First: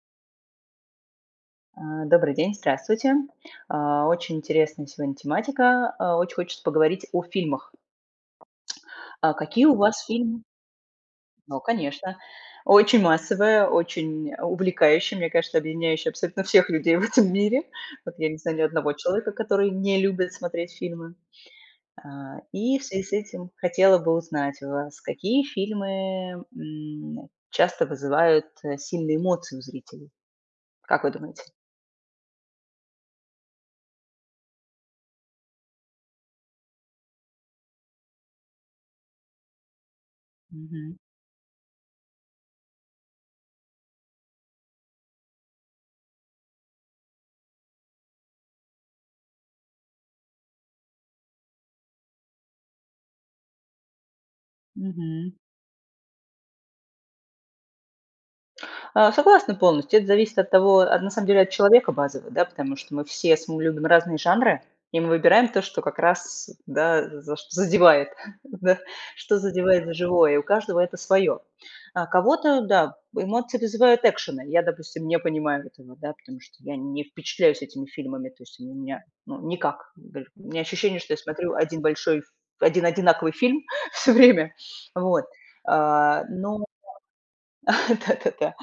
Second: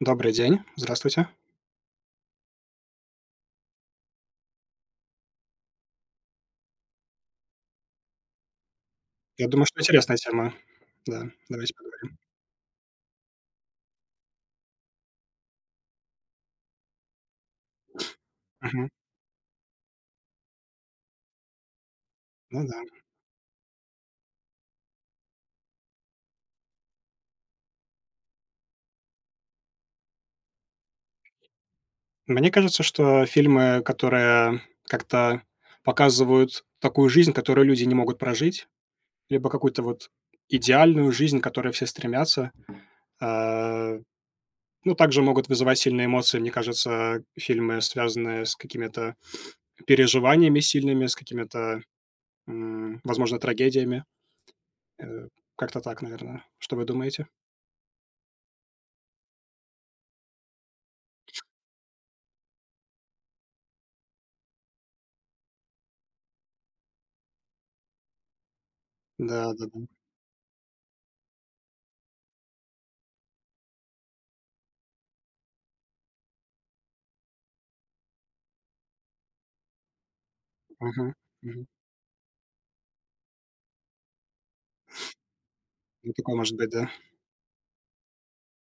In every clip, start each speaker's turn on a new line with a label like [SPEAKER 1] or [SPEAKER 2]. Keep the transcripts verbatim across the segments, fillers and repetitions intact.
[SPEAKER 1] Добрый день. Здравствуйте.
[SPEAKER 2] Э, добрый день, здравствуйте. А, oчень интересная сегодня тематика. А, очень хочется поговорить о фильмах. А,
[SPEAKER 1] Я думаю,
[SPEAKER 2] какие у
[SPEAKER 1] что
[SPEAKER 2] вас
[SPEAKER 1] интересная
[SPEAKER 2] фильм
[SPEAKER 1] тема. Да,
[SPEAKER 2] Но,
[SPEAKER 1] давайте поговорим.
[SPEAKER 2] конечно, очень массовое, очень увлекающее. Мне кажется, объединяющее абсолютно всех людей в этом мире. Вот я не знаю ни
[SPEAKER 1] Мгм.
[SPEAKER 2] одного человека, который не любит смотреть фильмы. А,
[SPEAKER 1] Ну
[SPEAKER 2] и
[SPEAKER 1] да.
[SPEAKER 2] в связи с этим хотела бы узнать у вас, какие фильмы, м, часто вызывают, э, сильные эмоции у зрителей? Как вы думаете?
[SPEAKER 1] Мне кажется, что фильмы, которые как-то показывают такую жизнь, которую люди не могут прожить, либо какую-то вот
[SPEAKER 2] Мгм.
[SPEAKER 1] идеальную жизнь, к которой все стремятся. Э, ну, также могут вызывать сильные эмоции, мне кажется, фильмы, связанные с какими-то переживаниями сильными, с какими-то, м, возможно, трагедиями. Э,
[SPEAKER 2] Мгм.
[SPEAKER 1] как-то так, наверное. Что вы думаете?
[SPEAKER 2] Э, согласна полностью. Это зависит от того а, на самом деле от человека базово, да. Потому что мы все см мы любим разные жанры и мы выбираем то, что как раз, да, за чт задевает, да. Что
[SPEAKER 1] Да-да-да.
[SPEAKER 2] задевает за живое. И у каждого это своё. А кого-то, да, эмоции вызывают экшены. Я, допустим, не понимаю этого, да, потому что я не впечатляюсь этими фильмами. То есть они у меня, ну никак, гэль у меня ощущение, что
[SPEAKER 1] Мгм.
[SPEAKER 2] я смотрю
[SPEAKER 1] Мгм.
[SPEAKER 2] один большой, один одинаковый фильм всё время. Вот.
[SPEAKER 1] И
[SPEAKER 2] А,
[SPEAKER 1] такое может
[SPEAKER 2] но
[SPEAKER 1] быть, да?
[SPEAKER 2] Да-да-да.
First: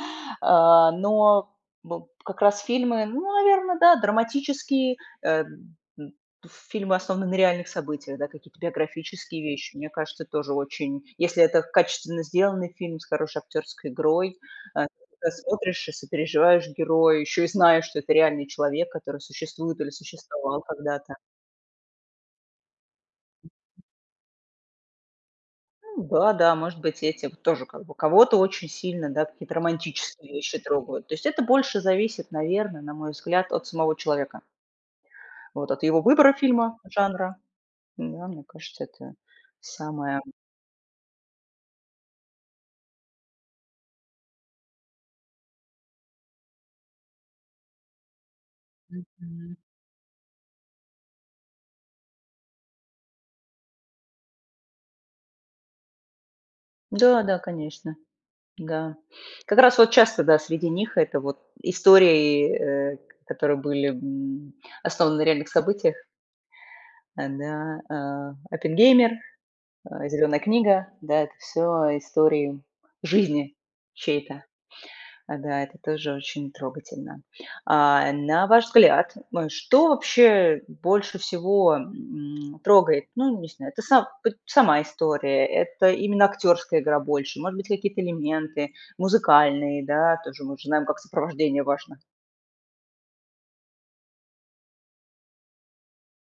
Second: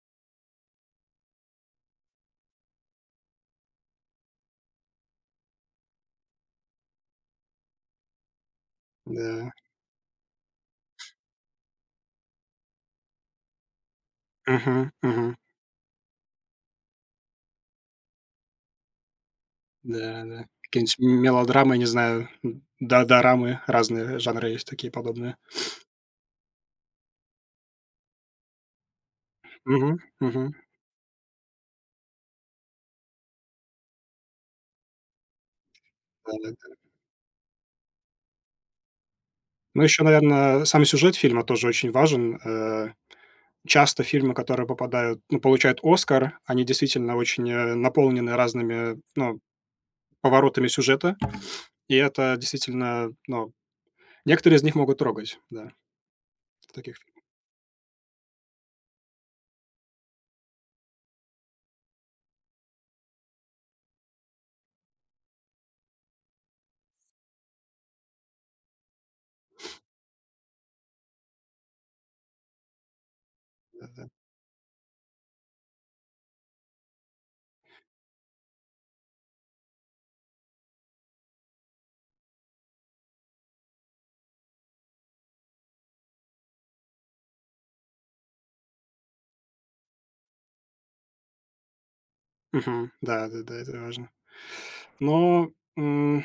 [SPEAKER 2] А, но бу как раз фильмы ну, наверно, да- драматические. Э, м, м, пф, фильмы основаны на реальных событиях, да, какие-то биографические
[SPEAKER 1] Да.
[SPEAKER 2] вещи. Мне кажется, тоже очень если это качественно сделанный фильм с хорошей актерской игрой. Э, ты
[SPEAKER 1] Мгм.
[SPEAKER 2] тогда
[SPEAKER 1] Мгм.
[SPEAKER 2] смотришь и сопереживаешь герою, ещё и знаешь, что это реальный человек, который существует или
[SPEAKER 1] Да, да.
[SPEAKER 2] существовал
[SPEAKER 1] киенить м
[SPEAKER 2] когда-то.
[SPEAKER 1] мелодрамы, не знаю, м, да, дорамы- разные жанры есть такие подобные.
[SPEAKER 2] Ну да, да, может быть, этим, тоже как бы. Кого-то очень сильно, да, какие-то
[SPEAKER 1] Мгм,
[SPEAKER 2] романтические
[SPEAKER 1] мгм.
[SPEAKER 2] вещи трогают. То есть это больше зависит, наверно, на мой взгляд, от самого человека. Вот от его выбора
[SPEAKER 1] Да-да-да.
[SPEAKER 2] фильма, жанра. М-да, мне кажется, это
[SPEAKER 1] Ну ещё,
[SPEAKER 2] самое
[SPEAKER 1] наверно, сам и сюжет фильма тоже очень важен. Э, часто фильмы, которые попадают ну, получают "Оскар"- они действительно очень, э, наполнены разными, э, ну,
[SPEAKER 2] Мгм.
[SPEAKER 1] поворотами сюжета. И это, действительно, ну Некоторые из них могут трогать, да. В таких
[SPEAKER 2] Да, да, конечно. Да. Как раз вот часто, да, среди них это вот истории, э, к которые были, м, основаны на реальных событиях. Э, да, э. Это: "Геймер", э, "Зелёная книга". Да, это всё истории жизни
[SPEAKER 1] Да-да.
[SPEAKER 2] чьей-то. Э, да, это тоже очень трогательно. А, э, на ваш взгляд, м, что вообще больше всего, м, трогает? Ну, не знаю, это са поть сама история? Это именно актерская игра больше? Может быть, какие-то элементы музыкальные, да? Тоже мы же знаем, как сопровождение важно.
[SPEAKER 1] Мгм. Да-да-да, это важно. Но, м,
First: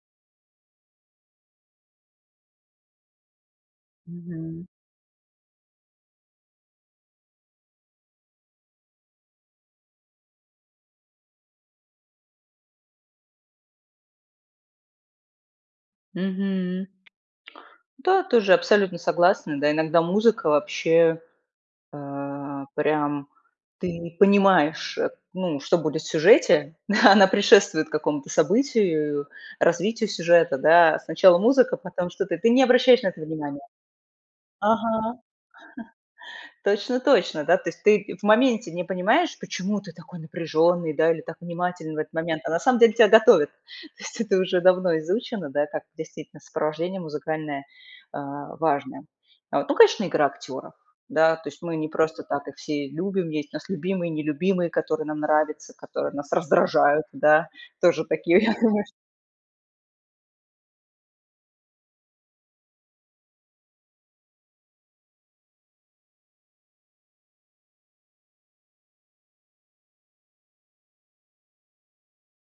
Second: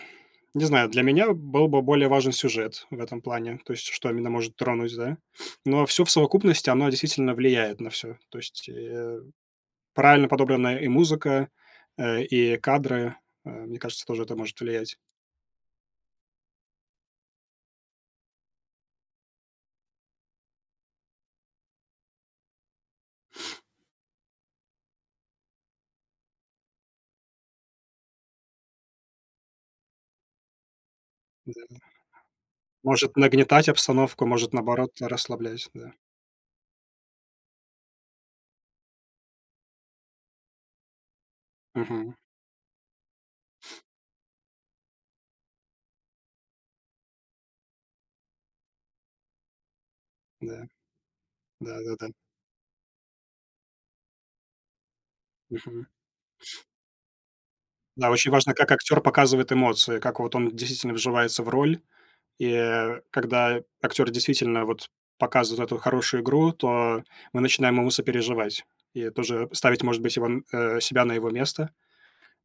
[SPEAKER 1] не знаю, для меня был бы более важен сюжет в этом плане. То есть что именно может
[SPEAKER 2] Мгм.
[SPEAKER 1] тронуть, да. Но всё в совокупности- оно действительно влияет на всё. То есть, э, правильно подобранная и музыка, э, и кадры. Э, мне кажется, тоже это может влиять.
[SPEAKER 2] Мгм. Да, тоже абсолютно согласна, да. Иногда музыка вообще, э, прям ты не понимаешь, э, ну, что будет в сюжете. Она предшествует какому-то событию, развитию сюжета, да. Сначала
[SPEAKER 1] Да-да.
[SPEAKER 2] музыка- потом что-то. Ты не обращаешь на
[SPEAKER 1] Может
[SPEAKER 2] это внимание.
[SPEAKER 1] нагнетать обстановку, может, наоборот,
[SPEAKER 2] Ага.
[SPEAKER 1] расслаблять, да.
[SPEAKER 2] Точно-точно, да. То есть ты в моменте не понимаешь, почему ты такой напряжённый да или так внимателен в этот
[SPEAKER 1] Мгм.
[SPEAKER 2] момент, а на самом деле тебя готовят. То есть это уже давно изучено, да, как действительно сопровождение музыкальное, а, важное. Вот, ну, конечно, игра
[SPEAKER 1] Да.
[SPEAKER 2] актёров. Да, то есть мы не
[SPEAKER 1] Да-да-да.
[SPEAKER 2] просто так их все любим. Есть у нас любимые, нелюбимые, которые нам нравятся,
[SPEAKER 1] Мгм.
[SPEAKER 2] которые нас раздражают, да, тоже
[SPEAKER 1] Да, очень
[SPEAKER 2] такие я
[SPEAKER 1] важно, как
[SPEAKER 2] думаю чт
[SPEAKER 1] актёр показывает эмоции, как вот он, действительно, вживается в роль. И, э, когда актёр действительно вот показывает вот эту хорошую игру, то мы начинаем ему сопереживать и тоже ставить, может быть, его э, себя на его место.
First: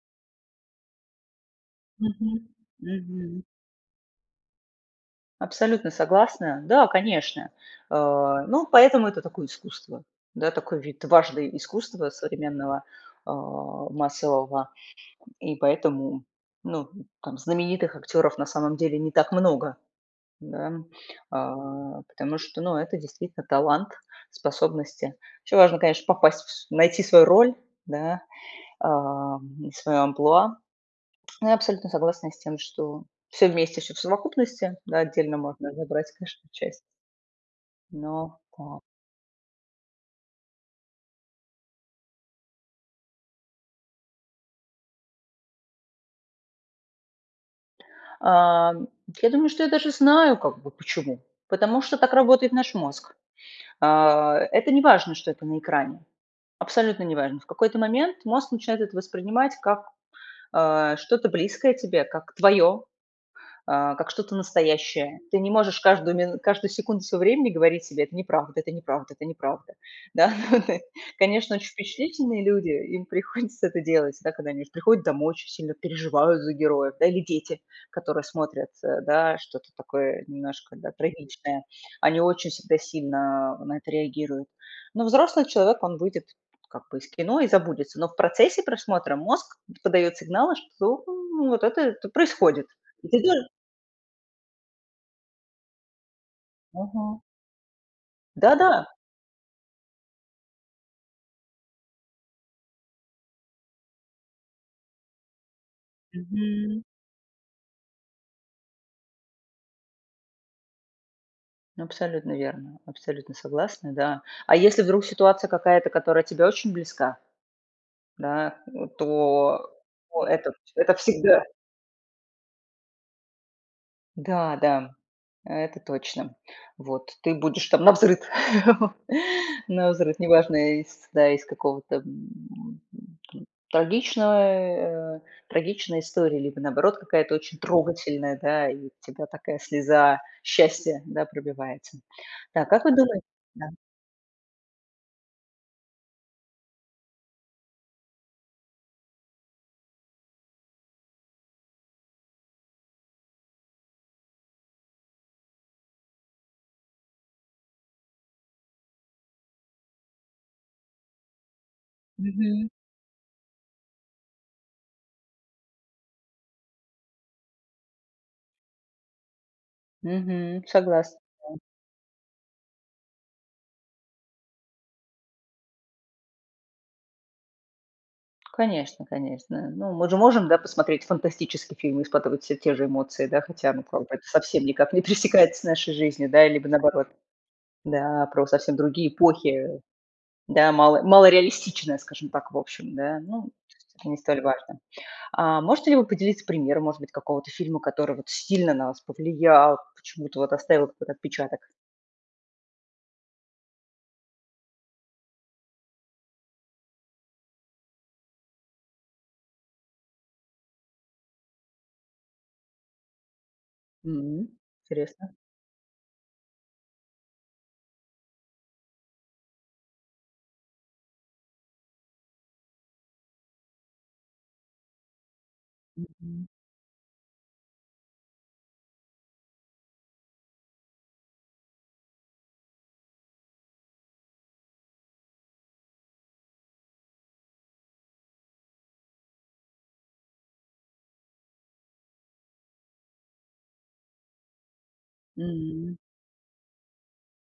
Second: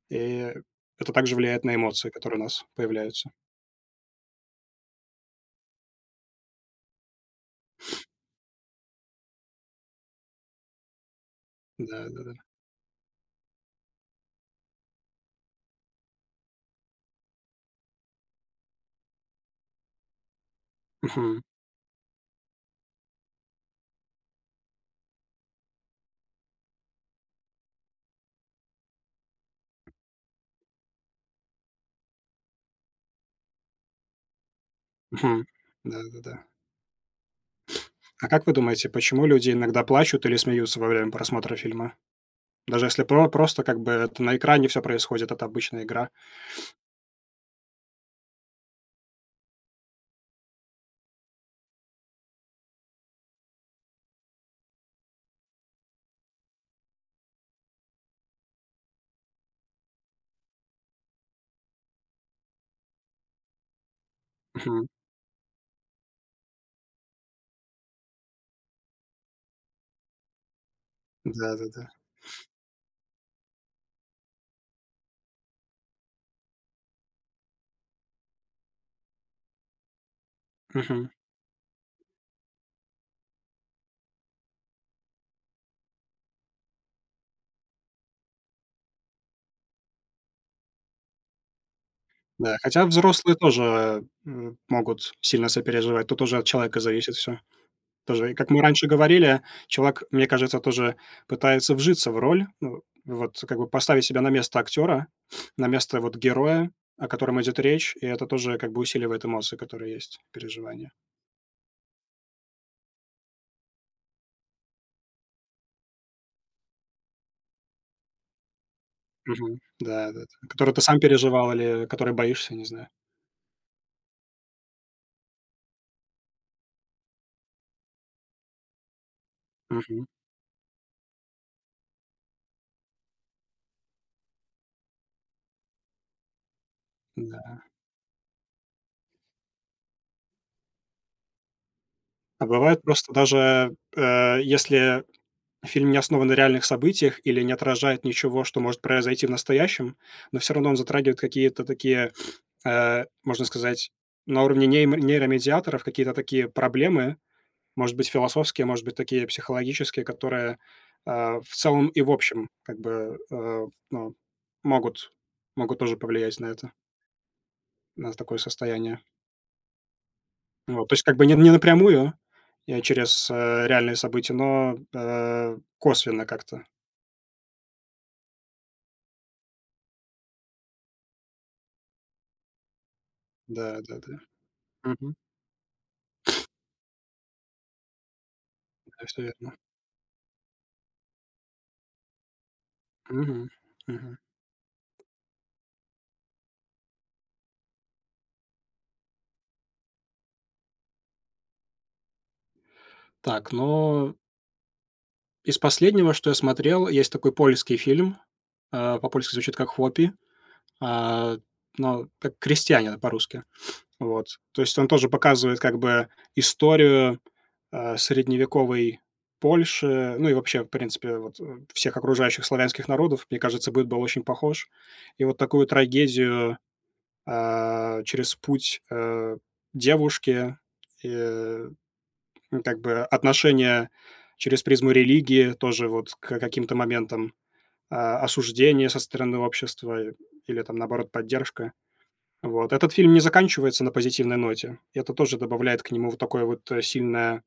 [SPEAKER 1] И это также влияет на эмоции, которые у
[SPEAKER 2] Мгм,
[SPEAKER 1] нас появляются.
[SPEAKER 2] мгм. Абсолютно согласна. Да, конечно. Э, ну, поэтому это такое искусство. Да, такой вид важный искусства
[SPEAKER 1] Да-да-да.
[SPEAKER 2] современного, э, массового. И поэтому, ну, там знаменитых актёров, на самом деле, не так много. Да.
[SPEAKER 1] Мгм.
[SPEAKER 2] А, потому что, ну, это действительно талант, способности. Ещё важно, конечно, попасть, вс найти свою роль, да, эм, и своё амплуа. Но я абсолютно согласна с тем, что всё вместе, всё в совокупности. На отдельно
[SPEAKER 1] Мгм.
[SPEAKER 2] можно забрать,
[SPEAKER 1] Да-да-да.
[SPEAKER 2] конечно, часть.
[SPEAKER 1] А
[SPEAKER 2] Но
[SPEAKER 1] как вы
[SPEAKER 2] а
[SPEAKER 1] думаете, почему люди иногда плачут или смеются во время просмотра фильма? Даже если про просто как бы это на экране всё происходит, это обычная игра?
[SPEAKER 2] Эм, я думаю, что я даже знаю как бы почему. Потому что так работает наш мозг. Э, это неважно, что это на экране. Абсолютно неважно. В какой-то момент мозг начинает это воспринимать как, э, что-то близкое тебе, как твоё, э, как что-то
[SPEAKER 1] Мгм.
[SPEAKER 2] настоящее. Ты не можешь каждую мин каждую секунду своего времени говорить себе: "Это неправда это неправда это неправда." Да. Конечно, очень
[SPEAKER 1] Да-да-да.
[SPEAKER 2] впечатлительные люди, им приходится это делать, да, когда они приходят домой очень сильно переживают за героев. Да, или дети, которые смотрят, э, да, что-то такое немножко, да,
[SPEAKER 1] Мгм.
[SPEAKER 2] трагичное. Они очень всегда сильно на это реагируют. Но взрослый человек, он выйдет, как бы, из кино, и забудется. Но в процессе просмотра мозг подаёт сигналы, что вот это это
[SPEAKER 1] Да.
[SPEAKER 2] происходит.
[SPEAKER 1] Хотя
[SPEAKER 2] И тогда
[SPEAKER 1] взрослые тоже м могут сильно сопереживать. Тут уже от человека зависит
[SPEAKER 2] Мгм.
[SPEAKER 1] всё. Тоже, и как мы раньше
[SPEAKER 2] Да-да.
[SPEAKER 1] говорили, челвак, мне кажется, тоже пытается вжиться в роль. Ну вот как бы поставить себя на место актёра, на место вот героя,
[SPEAKER 2] Мгм.
[SPEAKER 1] о котором идёт речь. И это тоже, как бы, усиливает эмоции, которые есть, переживания.
[SPEAKER 2] Абсолютно верно, абсолютно согласна. Да. А если вдруг ситуация какая-то, которая тебе очень близка. Да, вот
[SPEAKER 1] Мгм.
[SPEAKER 2] то
[SPEAKER 1] Да-да-да,
[SPEAKER 2] то это
[SPEAKER 1] которые ты
[SPEAKER 2] это
[SPEAKER 1] сам
[SPEAKER 2] всегда
[SPEAKER 1] переживал или которые боишься, не знаю.
[SPEAKER 2] Да-да, это точно. Вот. Ты будешь там навзрыд
[SPEAKER 1] Мгм.
[SPEAKER 2] навзрыд. Неважно, из да, из какого-то, м, м, м, трагичного, э, трагичной истории, либо, наоборот, какая-то очень
[SPEAKER 1] Да.
[SPEAKER 2] трогательная, да, и у тебя такая слеза счастья, да, пробивается.
[SPEAKER 1] А
[SPEAKER 2] Так
[SPEAKER 1] бывает,
[SPEAKER 2] как вы
[SPEAKER 1] просто
[SPEAKER 2] думае Да.
[SPEAKER 1] даже, э, если фильм не основан на реальных событиях или не отражает ничего, что может произойти в настоящем, но всё равно он затрагивает какие-то такие, э, можно сказать, на уровне неймо нейромедиаторов какие-то такие проблемы, может быть, философские, может быть, такие психологические, которые, а, в целом и в общем
[SPEAKER 2] Мгм.
[SPEAKER 1] как бы, э, ну, могут могут тоже повлиять на это. На такое состояние.
[SPEAKER 2] Мгм.
[SPEAKER 1] Вот, то есть как
[SPEAKER 2] Согласна,
[SPEAKER 1] бы, не не
[SPEAKER 2] да.
[SPEAKER 1] напрямую. Я через, э, реальные события, но, э, косвенно как-то.
[SPEAKER 2] Конечно конечно. Ну мы же можем, да, посмотреть фантастический фильм, и испытывать все те же эмоции, да, хотя, ну как бы
[SPEAKER 1] Да-да-да.
[SPEAKER 2] это совсем никак не
[SPEAKER 1] Мгм.
[SPEAKER 2] пересекается с нашей жизнью, да, либо наоборот. Да, про совсем
[SPEAKER 1] Да,
[SPEAKER 2] другие
[SPEAKER 1] всё верно.
[SPEAKER 2] эпохи. Да, мало малореалистичная, скажем так, в общем, да,
[SPEAKER 1] Мгм,
[SPEAKER 2] ну, часто и не
[SPEAKER 1] мгм.
[SPEAKER 2] столь важно. А можете ли вы поделиться примером, может быть, какого-то фильма, который вот сильно на вас повлиял, почему это вот оставил какой-то отпечаток?
[SPEAKER 1] Так, но из последнего, что я смотрел, есть такой польский фильм, э, по-польски звучит как "Хуопи", э, но как "Крестьянина", по-русски. Вот.
[SPEAKER 2] М,
[SPEAKER 1] То есть он тоже
[SPEAKER 2] интересно.
[SPEAKER 1] показывает как бы историю, э, средневековой Польши, ну, и вообще, в принципе, вот, э, всех окружающих славянских народов. Мне кажется быт был очень похож. И вот такую
[SPEAKER 2] Мгм.
[SPEAKER 1] трагедию, а, через путь, э, девушки, э, ну как бы отношения через призму религии тоже, вот, к каким-то моментам, а, осуждение со стороны общества или, там, наоборот, поддержка. Вот. Этот фильм не заканчивается на позитивной ноте. И это тоже добавляет к
[SPEAKER 2] М.
[SPEAKER 1] нему вот такое вот сильное,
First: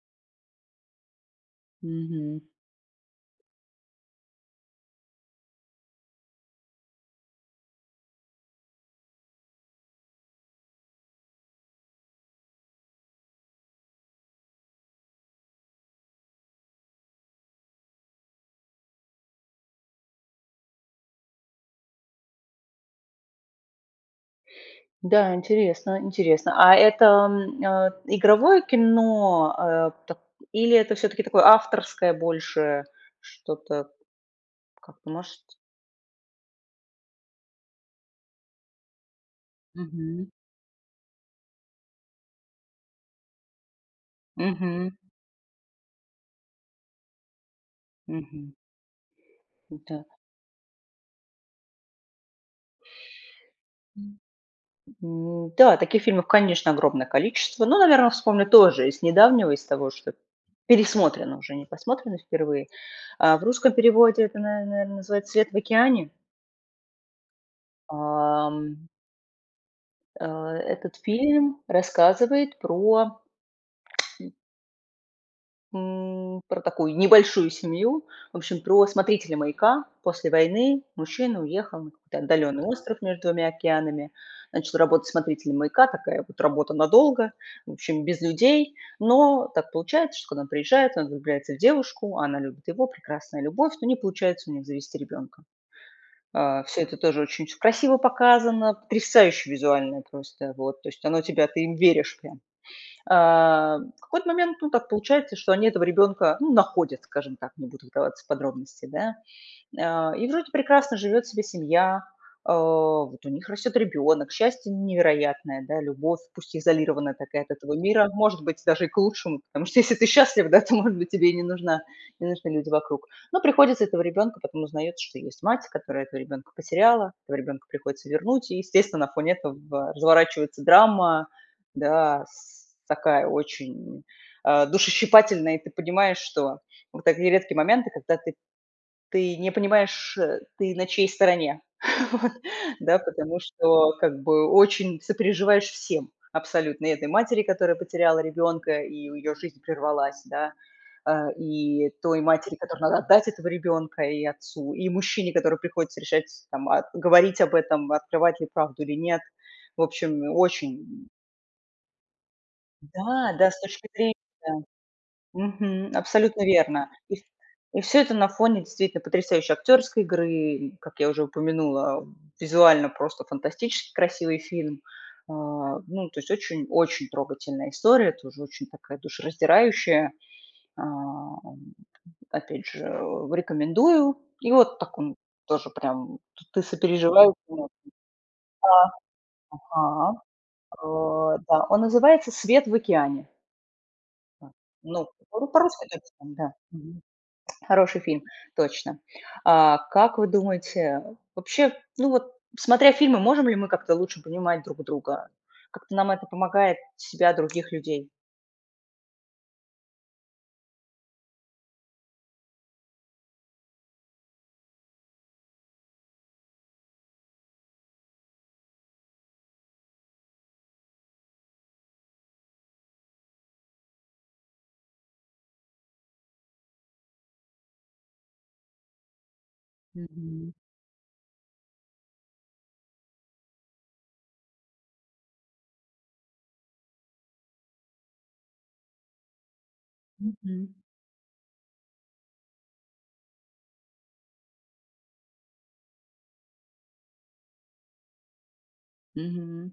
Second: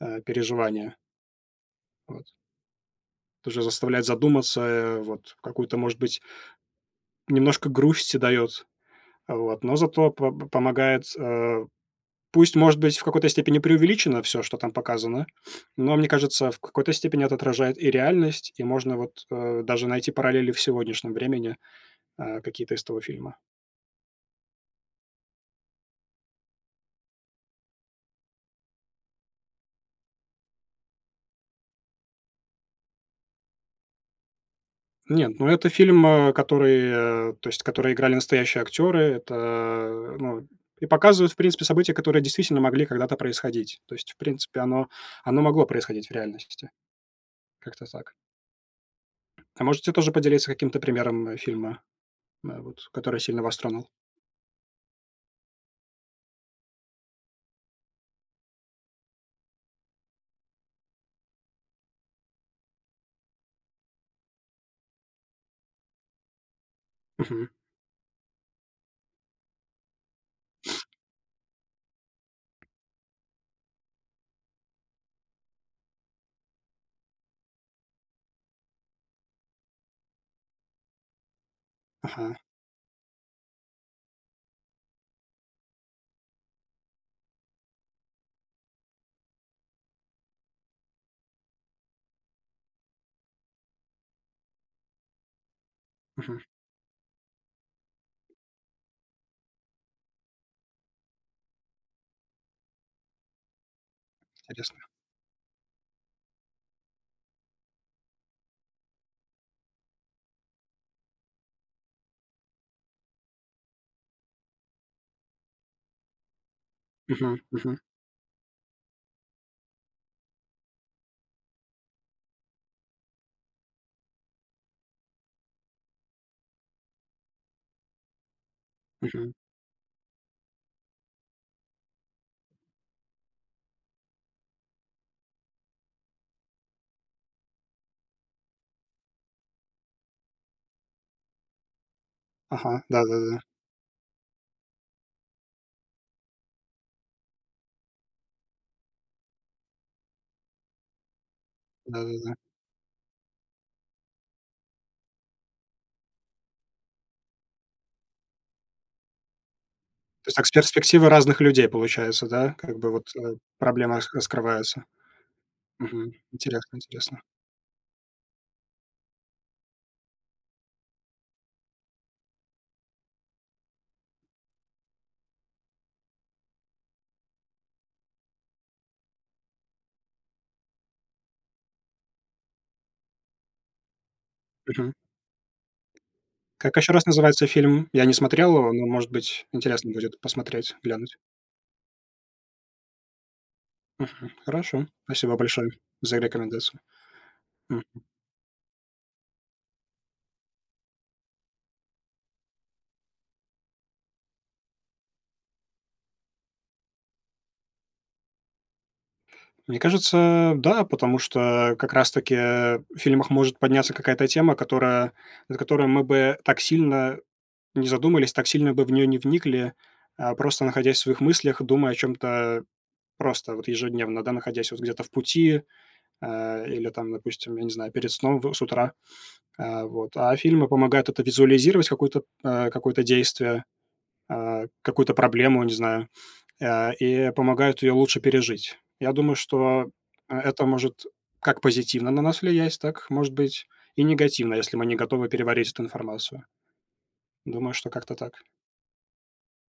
[SPEAKER 1] э, переживание. Вот.
[SPEAKER 2] Мгм.
[SPEAKER 1] Тоже заставляет задуматься, э, вот, какую-то, может быть немножко грусти даёт. Вот, но зато по п помогает, э, пусть, может быть, в какой-то степени преувеличено всё, что там показано, но, мне кажется, в какой-то степени это отражает и реальность, и можно, вот, э, даже найти параллели в сегодняшнем времени, э, какие-то из того фильма.
[SPEAKER 2] Да, интересно, интересно. А это, м, э, игровое кино, э, так или это всё-таки такое авторское больше что-то? Как
[SPEAKER 1] Нет,
[SPEAKER 2] может
[SPEAKER 1] ну это фильм, э, который, э, то есть который играли настоящие актеры. Это,
[SPEAKER 2] Мгм.
[SPEAKER 1] ну и показывают, в принципе, события, которые действительно могли когда-то происходить. То есть, в принципе, оно
[SPEAKER 2] Мгм.
[SPEAKER 1] оно могло происходить в реальности. Как-то так.
[SPEAKER 2] Мгм.
[SPEAKER 1] А можете
[SPEAKER 2] Да.
[SPEAKER 1] тоже поделиться каким-то примером, э, фильма, м, э, вот, который сильно вас тронул?
[SPEAKER 2] М-да. Таких фильмов, конечно, огромное количество. Но, наверное, вспомню тоже из недавнего, из того, что пересмотрено уже, не посмотрено впервые, а, в русском переводе это, на наверное, называется "Свет в океане"
[SPEAKER 1] Мгм.
[SPEAKER 2] Ам. Э, этот фильм рассказывает про М, про такую, небольшую семью. В общем, про смотрителя маяка. После войны мужчина уехал на какой-то
[SPEAKER 1] Ага.
[SPEAKER 2] отдаленный остров между двумя океанами. Начал работать смотрителем маяка. Такая вот работа надолго. В общем, без людей. Но так получается, что когда он приезжает, он влюбляется в девушку, она любит его. Прекрасная любовь. Но не получается у них завести ребёнка.
[SPEAKER 1] Мгм.
[SPEAKER 2] Э, всё это тоже очень всё красиво показано, потрясающе визуально просто, вот. То есть оно тебя ты им веришь прям. Э, в какой-то момент, ну,
[SPEAKER 1] Интересно.
[SPEAKER 2] так получается, что они этого ребёнка, ну, находят, скажем так, не буду вдаваться в подробности, да, а. И вроде прекрасно живёт себе семья, а, вот у них растёт ребёнок, счастье невероятное, да, любовь, пусть и изолированная
[SPEAKER 1] Мгм.
[SPEAKER 2] такая от этого
[SPEAKER 1] Мгм.
[SPEAKER 2] мира. Может быть, даже и к лучшему, потому что если ты счастлив да, то, может быть, тебе и не нужна не нужны люди вокруг. Но приходится этого ребёнка потом узнаётся, что есть мать, которая этого ребёнка потеряла. Этого ребёнка приходится вернуть. И, естественно, на фоне
[SPEAKER 1] Мгм.
[SPEAKER 2] этого разворачивается драма, да, с такая очень, а, душещипательная. И ты понимаешь, что вот такие редкие моменты, когда ты ты не понимаешь, а, ты на чьей стороне. Вот.
[SPEAKER 1] Ага.
[SPEAKER 2] Да,
[SPEAKER 1] Да да да да.
[SPEAKER 2] потому что как бы очень сопереживаешь всем абсолютно. И этой матери, которая потеряла ребёнка, и у её жизнь прервалась, да, а, и той
[SPEAKER 1] Да-да-да.
[SPEAKER 2] матери, которой надо отдать этого ребёнка, и отцу, и мужчине, которому приходится решать там, а, говорить об этом, открывать ли правду или нет. В общем,
[SPEAKER 1] То есть так, с
[SPEAKER 2] очень
[SPEAKER 1] перспективы разных людей получается, да как бы вот, э,
[SPEAKER 2] Да-да, с точки
[SPEAKER 1] проблема
[SPEAKER 2] зрения
[SPEAKER 1] раск раскрывается.
[SPEAKER 2] Мгм.
[SPEAKER 1] Мгм.
[SPEAKER 2] Абсолютно
[SPEAKER 1] Интересно
[SPEAKER 2] верно. И
[SPEAKER 1] интересно.
[SPEAKER 2] в и всё это на фоне действительно потрясающей актёрской игры, и, как я уже упомянула, визуально просто фантастически красивый фильм, а, ну, то есть очень очень трогательная история, тоже очень такая душераздирающая. Эм, опять же, рекомендую. И вот
[SPEAKER 1] Мгм.
[SPEAKER 2] так он тоже прям тут ты
[SPEAKER 1] Как ещё раз
[SPEAKER 2] сопереживаешь.
[SPEAKER 1] называется
[SPEAKER 2] [unintelligible] Да.
[SPEAKER 1] фильм? Я не смотрел его, но, может быть, интересно будет
[SPEAKER 2] Ага,
[SPEAKER 1] посмотреть, глянуть.
[SPEAKER 2] а, да, он называется "Свет в океане".
[SPEAKER 1] Мгм. Хорошо,
[SPEAKER 2] Ну,
[SPEAKER 1] спасибо
[SPEAKER 2] который
[SPEAKER 1] большое,
[SPEAKER 2] по-русски [unintelligible]
[SPEAKER 1] за
[SPEAKER 2] там, да,
[SPEAKER 1] рекомендацию.
[SPEAKER 2] мгм.
[SPEAKER 1] Мгм.
[SPEAKER 2] Хороший фильм, точно. А как вы думаете вообще, ну вот, смотря фильмы, можем ли мы как-то лучше понимать друг друга? Как-то нам это помогает себя, других людей?
[SPEAKER 1] Мне кажется, да, потому что, как раз таки, э, в фильмах может подняться какая-то тема, которая над которой мы бы так сильно не задумались. ак сильно бы в неё не вникли, а, просто находясь в своих мыслях, думая о чём-то просто вот ежедневно, да, находясь вот где-то в пути, а, или там, допустим, я не знаю, перед сном, в с утра, а, вот. А
[SPEAKER 2] Мгм.
[SPEAKER 1] фильмы помогают это визуализировать какую-то, а, какое-то действие. А, какую-то проблему, не знаю, а, и помогают её лучше пережить. Я думаю, что, а, это
[SPEAKER 2] Мгм.
[SPEAKER 1] может как позитивно на нас влиять, так, может быть, и негативно, если мы не готовы переварить эту информацию. Думаю, что как-то так.
[SPEAKER 2] Мгм.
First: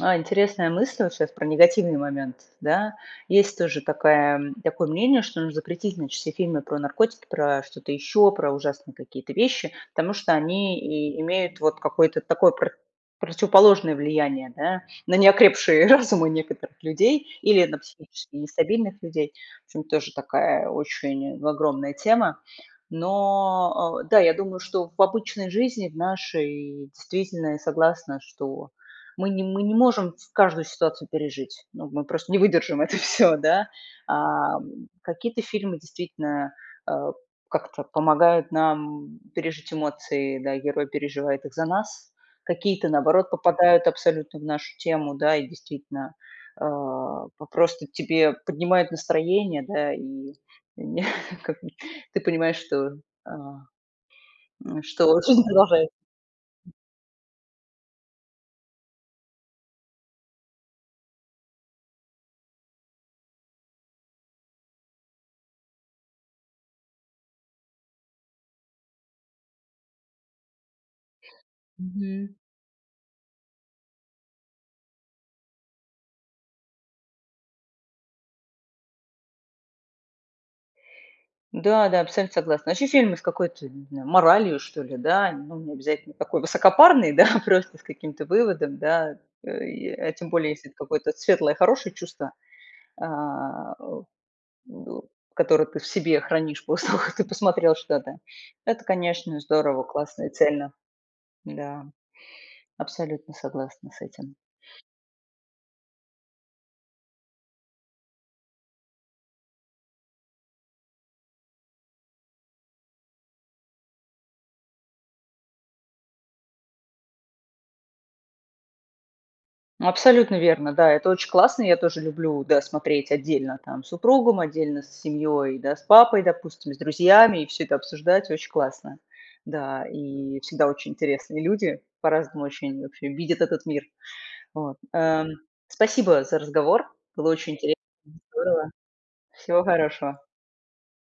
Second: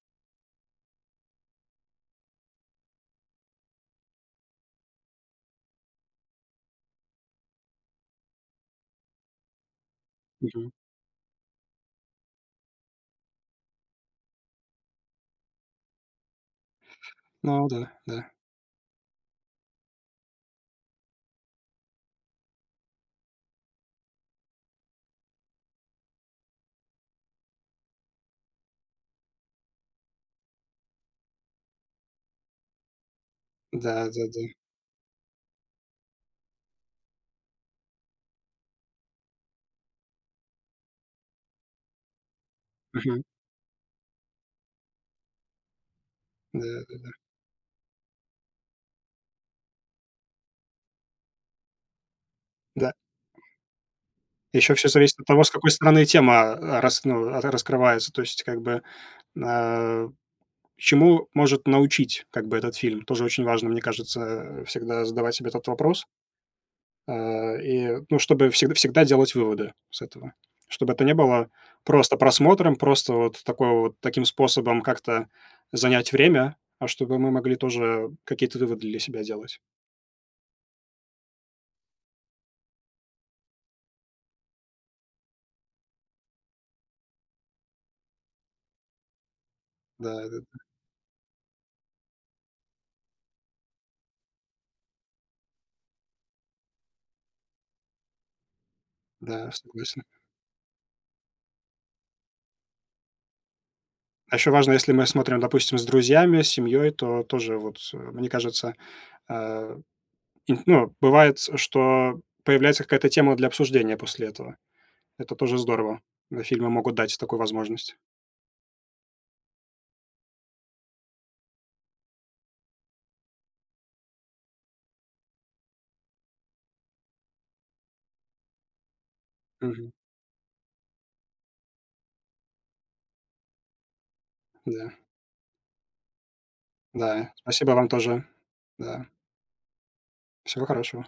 [SPEAKER 2] А интересная мысль вот щас, про негативный момент, да. Есть тоже такая м, такое мнение, что нужно запретить значит все фильмы про наркотики, про что-то еще, про ужасные какие-то вещи. Потому что
[SPEAKER 1] Мгм.
[SPEAKER 2] они и имеют вот какое-то такое про противоположное влияние, да, на неокрепшие разумы некоторых людей или
[SPEAKER 1] Ну
[SPEAKER 2] на
[SPEAKER 1] да, да.
[SPEAKER 2] психически нестабильных людей. В общем, тоже такая очень огромная тема. Но, э, да, я думаю, что в обычной жизни, в нашей, действительно, я согласна, что мы не мы не можем в каждую ситуацию пережить. Ну мы просто не выдержим это всё, да.
[SPEAKER 1] Да-да-да.
[SPEAKER 2] А, какие-то фильмы действительно, а, как-то помогают нам пережить эмоции, да. Герой переживает их за нас. Какие-то,
[SPEAKER 1] Мгм.
[SPEAKER 2] наоборот, попадают абсолютно в нашу тему, да, и действительно, э,
[SPEAKER 1] Да-да-да.
[SPEAKER 2] п просто тебе поднимают настроение, да и, не как не ты понимаешь, что,
[SPEAKER 1] Да.
[SPEAKER 2] а,
[SPEAKER 1] И ещё
[SPEAKER 2] м,
[SPEAKER 1] всё
[SPEAKER 2] что
[SPEAKER 1] зависит от
[SPEAKER 2] жизнь
[SPEAKER 1] того, с какой
[SPEAKER 2] продолжается.
[SPEAKER 1] стороны тема, а, рас ну, ра раскрывается. То есть как бы н а, чему может научить как бы этот фильм? Тоже очень важно. Мне кажется, а, всегда задавать себе этот вопрос. А, и ну, чтобы всегда всегда делать выводы с этого. Чтобы это не было просто
[SPEAKER 2] Мгм.
[SPEAKER 1] просмотром, просто вот такой вот таким способом как-то занять время, а чтобы мы могли тоже какие-то выводы для себя делать.
[SPEAKER 2] Да-да, абсолютно согласна. Еще фильмы с какой-то, не знаю, моралью, что ли, да. Ну он необязательно такой высокопарный, да, просто с каким-то выводом, да. А, тем
[SPEAKER 1] Да-да-да.
[SPEAKER 2] более, если это какое-то светлое, хорошее чувство, а, о до которое ты в себе хранишь после того, как ты посмотрел что-то. То это, конечно,
[SPEAKER 1] Да,
[SPEAKER 2] здорово,
[SPEAKER 1] согласен.
[SPEAKER 2] классно и цельно. Да, абсолютно согласна с этим.
[SPEAKER 1] А ещё важно, если мы смотрим, допустим, с друзьями, с семьёй, то тоже, вот, мне кажется э, и тн ну, бывает, что появляется какая-то тема для обсуждения после этого. Это тоже здорово. да фильмы могут дать такую возможность.
[SPEAKER 2] Абсолютно верно, да, это очень классно, я тоже люблю, да, смотреть отдельно там с супругом, отдельно с семьей, да, с папой допустим, с друзьями, и всё это обсуждать- очень классно. Да
[SPEAKER 1] Мгм.
[SPEAKER 2] и всегда очень интересные люди, по-разному ощущение вообще видят этот мир, вот,
[SPEAKER 1] Да.
[SPEAKER 2] э, спасибо за разговор. Было
[SPEAKER 1] Да,
[SPEAKER 2] очень
[SPEAKER 1] спасибо
[SPEAKER 2] интересно
[SPEAKER 1] вам
[SPEAKER 2] и
[SPEAKER 1] тоже,
[SPEAKER 2] здорово.
[SPEAKER 1] да.
[SPEAKER 2] Всего хорошего.
[SPEAKER 1] Всего хорошего.